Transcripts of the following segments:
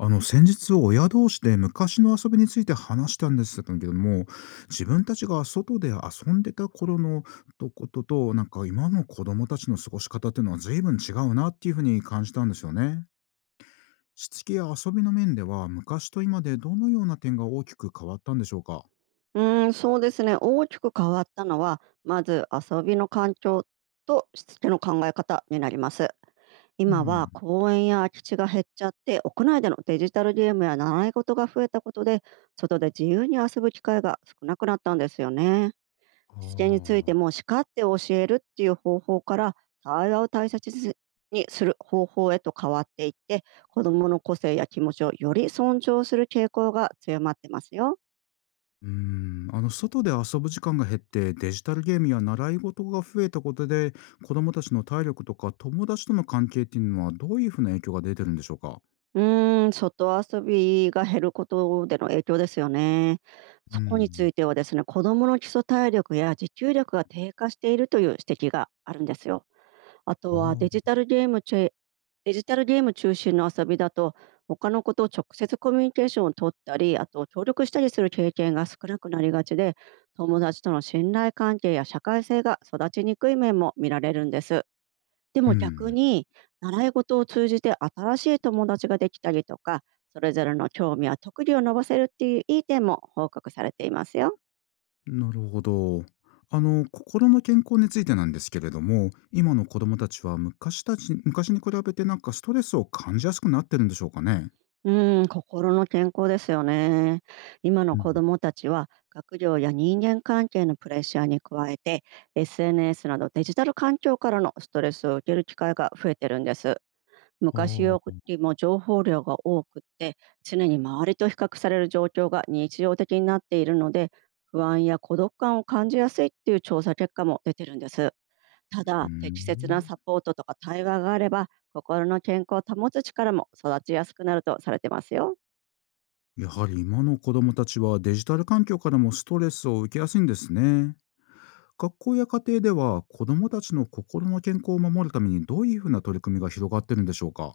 先日、親同士で昔の遊びについて話したんですけども、自分たちが外で遊んでた頃のとこととなんか今の子供たちの過ごし方っていうのは随分違うなっていうふうに感じたんですよね。しつきや遊びの面では、昔と今でどのような点が大きく変わったんでしょうか？そうですね。大きく変わったのは、まず遊びの環境としつけの考え方になります。う今はん。公園や空き地が減っちゃって、屋内でのデジタルゲームや習い事が増えたことで、外で自由に遊ぶ機会が少なくなったんですよね。あしつけについてあ。も叱って教えるっていう方法から、対話を大切にする方法へと変わっていって、子どもの個性や気持ちをより尊重する傾向が強まってますよ。うーん、外で遊ぶ時間が減って、デジタルゲームや習い事が増えたことで、子どもたちの体力とか友達との関係っていうのは、どういうふうな影響が出てるんでしょうか？外遊びが減ることでの影響ですよね。うそこにつん。いてはですね、子どもの基礎体力や持久力が低下しているという指摘があるんですよ。あとははあ。デジタルゲーム中心の遊びだと、他の子と直接コミュニケーションを取ったり、あと協力したりする経験が少なくなりがちで、友達との信頼関係や社会性が育ちにくい面も見られるんです。でうも逆ん、に、習い事を通じて新しい友達ができたりとか、それぞれの興味や特技を伸ばせるっていういい点も報告されていますよ。なるほど。心の健康についてなんですけれども、今の子どもたちは昔たち昔に比べてなんかストレスを感じやすくなってるんでしょうかね？うん、心の健康ですよね。今のう子ん。どもたちは学業や人間関係のプレッシャーに加えて SNS などデジタル環境からのストレスを受ける機会が増えてるんです。昔よあ。りも情報量が多くって常に周りと比較される状況が日常的になっているので、不安や孤独感を感じやすいっていう調査結果も出てるんです。たうーだ、適切なん、サポートとか対話があれば心の健康を保つ力も育ちやすくなるとされてますよ。やはり今の子どもたちはデジタル環境からもストレスを受けやすいんですね。学校や家庭では、子どもたちの心の健康を守るためにどういうふうな取り組みが広がってるんでしょうか？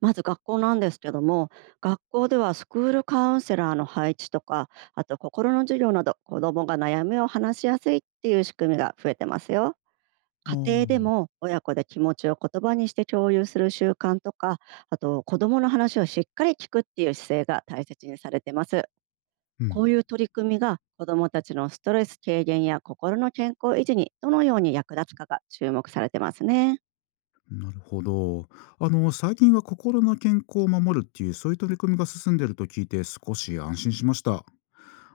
まず学校なんですけども、学校ではスクールカウンセラーの配置とか、あと心の授業など子どもが悩みを話しやすいっていう仕組みが増えてますよ。あ家庭であ。も親子で気持ちを言葉にして共有する習慣とか、あと子どもの話をしっかり聞くっていう姿勢が大切にされてます。うん、こういう取り組みが子どもたちのストレス軽減や心の健康維持にどのように役立つかが注目されてますね。なるほど。最近は心の健康を守るっていうそういう取り組みが進んでると聞いて、少し安心しました。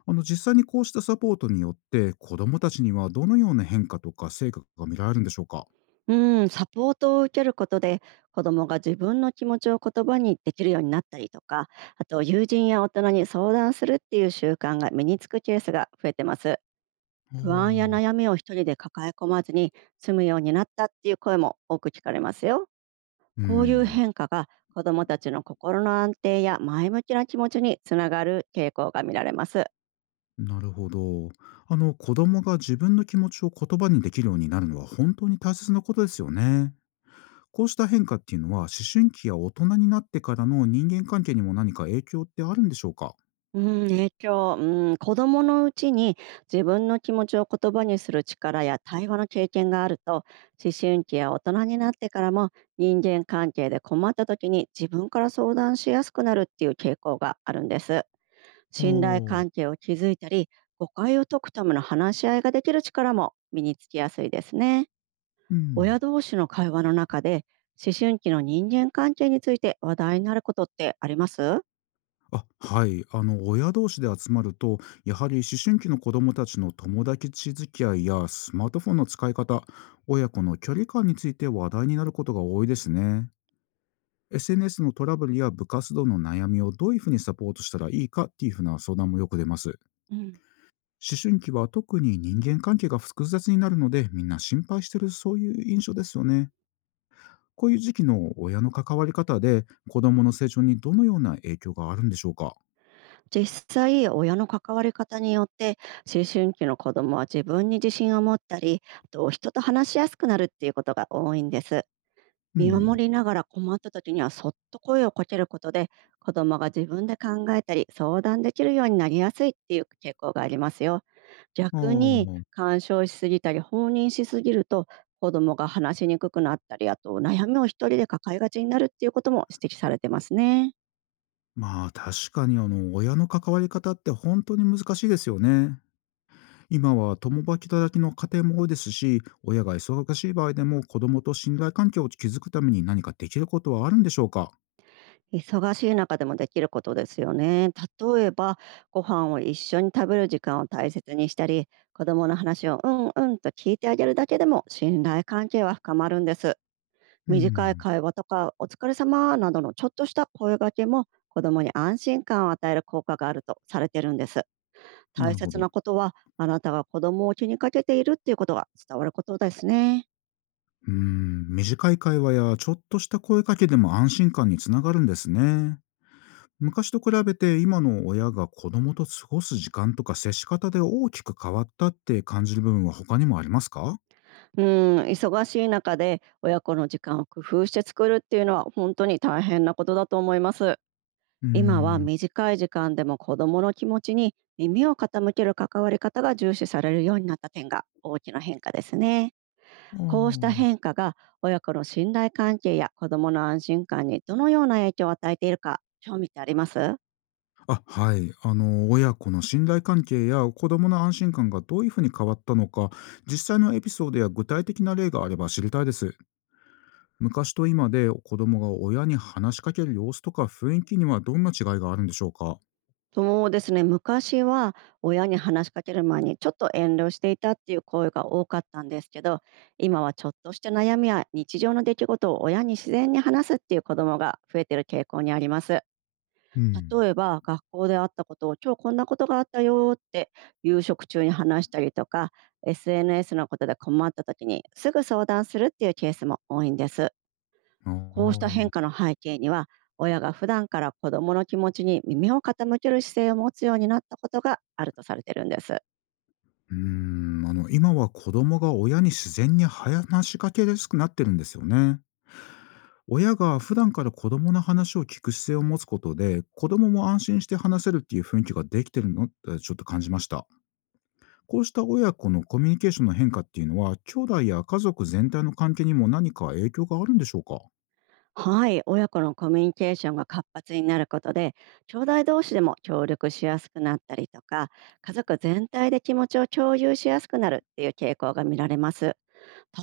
実際にこうしたサポートによって、子どもたちにはどのような変化とか成果が見られるんでしょうか？うん、サポートを受けることで子どもが自分の気持ちを言葉にできるようになったりとか、あと友人や大人に相談するっていう習慣が身につくケースが増えてます。あ不安やあ。悩みを一人で抱え込まずに済むようになったっていう声も多く聞かれますよ。うこういうん、変化が子どもたちの心の安定や前向きな気持ちにつながる傾向が見られます。なるほど。子どもが自分の気持ちを言葉にできるようになるのは本当に大切なことですよね。こうした変化っていうのは、思春期や大人になってからの人間関係にも何か影響ってあるんでしょうか？う影響、子供のうちに自分の気持ちを言葉にする力や対話の経験があると、思春期や大人になってからも人間関係で困った時に自分から相談しやすくなるっていう傾向があるんです。あ信頼お。関係を築いたり、誤解を解くための話し合いができる力も身につきやすいですね。うん。親同士の会話の中で思春期の人間関係について話題になることってあります？あ、はい。親同士で集まると、やはり思春期の子供たちの友達付き合いやスマートフォンの使い方、親子の距離感について話題になることが多いですね。SNS のトラブルや部活動の悩みをどういうふうにサポートしたらいいかっていうふうな相談もよく出ます。うん思春期は特に人間関係が複雑になるので、みんな心配してる、そういう印象ですよね。こういう時期の親の関わり方で、子供の成長にどのような影響があるんでしょうか？実際、親の関わり方によって思春期の子どもは自分に自信を持ったり、あと人と話しやすくなるっていうことが多いんです。う見ん。守りながら困った時にはそっと声をかけることで、子どもが自分で考えたり相談できるようになりやすいっていう傾向がありますよ。あ逆あ、に干渉しすぎたり放任しすぎると、子どもが話しにくくなったり、あと悩みを一人で抱えがちになるっていうことも指摘されてますね。まあ、確かに親の関わり方って本当に難しいですよね。今は共働きの家庭も多いですし、親が忙しい場合でも子供と信頼関係を築くために何かできることはあるんでしょうか？忙しい中でもできることですよね。例えば、ご飯を一緒に食べる時間を大切にしたり、子供の話をうんうんと聞いてあげるだけでも信頼関係は深まるんです。う短いん、会話とか、お疲れ様などのちょっとした声掛けも子供に安心感を与える効果があるとされてるんです。な大るほ切ど。なことは、あなたが子供を気にかけているっていうことが伝わることですね。うーん、短い会話やちょっとした声かけでも安心感につながるんですね。昔と比べて今の親が子供と過ごす時間とか接し方で大きく変わったって感じる部分は他にもありますか？忙しい中で親子の時間を工夫して作るっていうのは本当に大変なことだと思います。うー今はん、短い時間でも子どもの気持ちに耳を傾ける関わり方が重視されるようになった点が大きな変化ですね。こうしたあ変化が親子の信頼関係や子どもの安心感にどのような影響を与えているか興味ってあります？あ。あ、はい。親子の信頼関係や子供の安心感がどういうふうに変わったのか、実際のエピソードや具体的な例があれば知りたいです。昔と今で子供が親に話しかける様子とか雰囲気にはどんな違いがあるんでしょうか？そうですね、昔は親に話しかける前にちょっと遠慮していたっていう声が多かったんですけど、今はちょっとした悩みや日常の出来事を親に自然に話すっていう子どもが増えてる傾向にあります。うん。例えば、学校であったことを「今日こんなことがあったよー」って夕食中に話したりとか、 SNS のことで困った時にすぐ相談するっていうケースも多いんです。あこうした変あ、化の背景には、親が普段から子どもの気持ちに耳を傾ける姿勢を持つようになったことがあるとされてるんです。うーん、今は子供が親に自然に話しかけやすくなってるんですよね。親が普段から子供の話を聞く姿勢を持つことで、子供も安心して話せるっていう雰囲気ができてるのってちょっと感じました。こうした親子のコミュニケーションの変化っていうのは、兄弟や家族全体の関係にも何か影響があるんでしょうか？はい、親子のコミュニケーションが活発になることで、兄弟同士でも協力しやすくなったりとか、家族全体で気持ちを共有しやすくなるっていう傾向が見られます。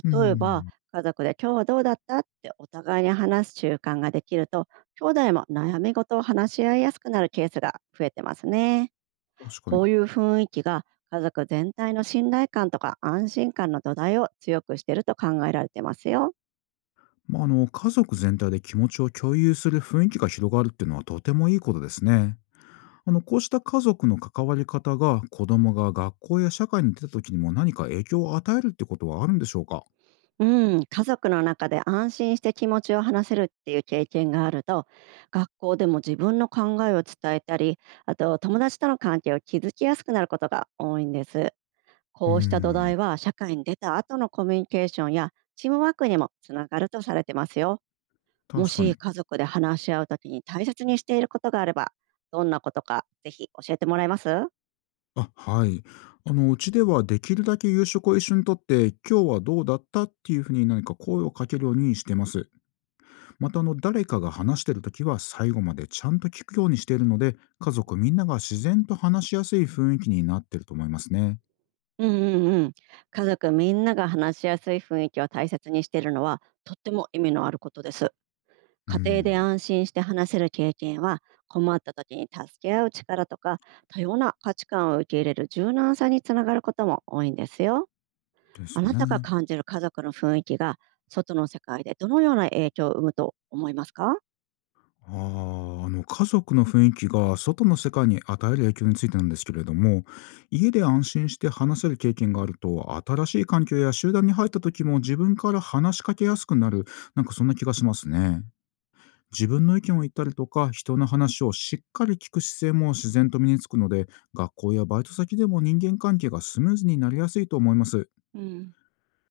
うー例えば、ん、家族で「今日はどうだった」ってお互いに話す習慣ができると、兄弟も悩み事を話し合いやすくなるケースが増えてますね。確かに。こういう雰囲気が家族全体の信頼感とか安心感の土台を強くしていると考えられてますよ。まあ、家族全体で気持ちを共有する雰囲気が広がるっていうのはとてもいいことですね。こうした家族の関わり方が、子供が学校や社会に出た時にも何か影響を与えるってことはあるんでしょうか？うん、家族の中で安心して気持ちを話せるっていう経験があると、学校でも自分の考えを伝えたり、あと友達との関係を築きやすくなることが多いんです。うーこうした土ん。台は社会に出た後のコミュニケーションやチームワークにもつながるとされてますよ。も確かしに。家族で話し合うときに大切にしていることがあれば、どんなことかぜひ教えてもらえます？あ、はい。うちではできるだけ夕食を一緒にとって、今日はどうだったっていうふうに何か声をかけるようにしてます。また、誰かが話してる時は最後までちゃんと聞くようにしているので、家族みんなが自然と話しやすい雰囲気になってると思いますね。うんうんうん。家族みんなが話しやすい雰囲気を大切にしているのは、とっても意味のあることです。うー家庭でん、安心して話せる経験は、困った時に助け合う力とか、多様な価値観を受け入れる柔軟さにつながることも多いんですよ。ですあよなたがね。感じる家族の雰囲気が、外の世界でどのような影響を生むと思いますか？家族の雰囲気が外の世界に与える影響についてなんですけれども、家で安心して話せる経験があると、新しい環境や集団に入った時も自分から話しかけやすくなる、なんかそんな気がしますね。自分の意見を言ったりとか、人の話をしっかり聞く姿勢も自然と身につくので、学校やバイト先でも人間関係がスムーズになりやすいと思います。うん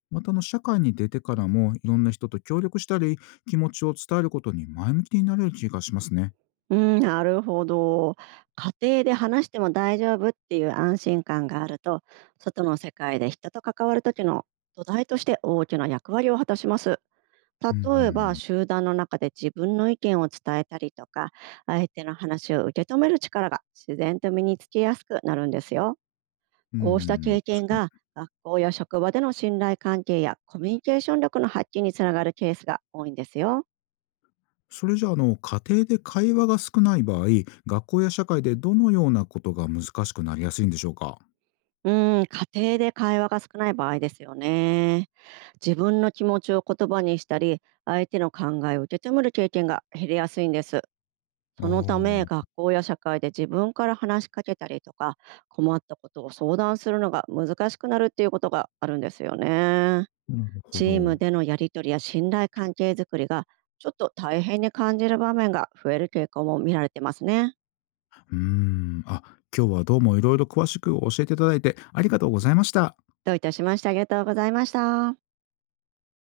また社会に出てからもいろんな人と協力したり、気持ちを伝えることに前向きになれる気がしますね。うん、なるほど。家庭で話しても大丈夫っていう安心感があると、外の世界で人と関わる時の土台として大きな役割を果たします。うんう例えば、ん、集団の中で自分の意見を伝えたりとか、相手の話を受け止める力が自然と身につきやすくなるんですよ。うーこうしたん、経験確かに。が学校や職場での信頼関係やコミュニケーション力の発揮につながるケースが多いんですよ。それじゃあ、家庭で会話が少ない場合、学校や社会でどのようなことが難しくなりやすいんでしょうか？うん、家庭で会話が少ない場合ですよね。自分の気持ちを言葉にしたり、相手の考えを受け止める経験が減りやすいんです。あそのため、あ。学校や社会で自分から話しかけたりとか、困ったことを相談するのが難しくなるっていうことがあるんですよね。なるほチーど。ムでのやり取りや信頼関係づくりが、ちょっと大変に感じる場面が増える傾向も見られてますね。うーん。あ、今日はどうもいろいろ詳しく教えていただいてありがとうございました。どういたしまして。ありがとうございました。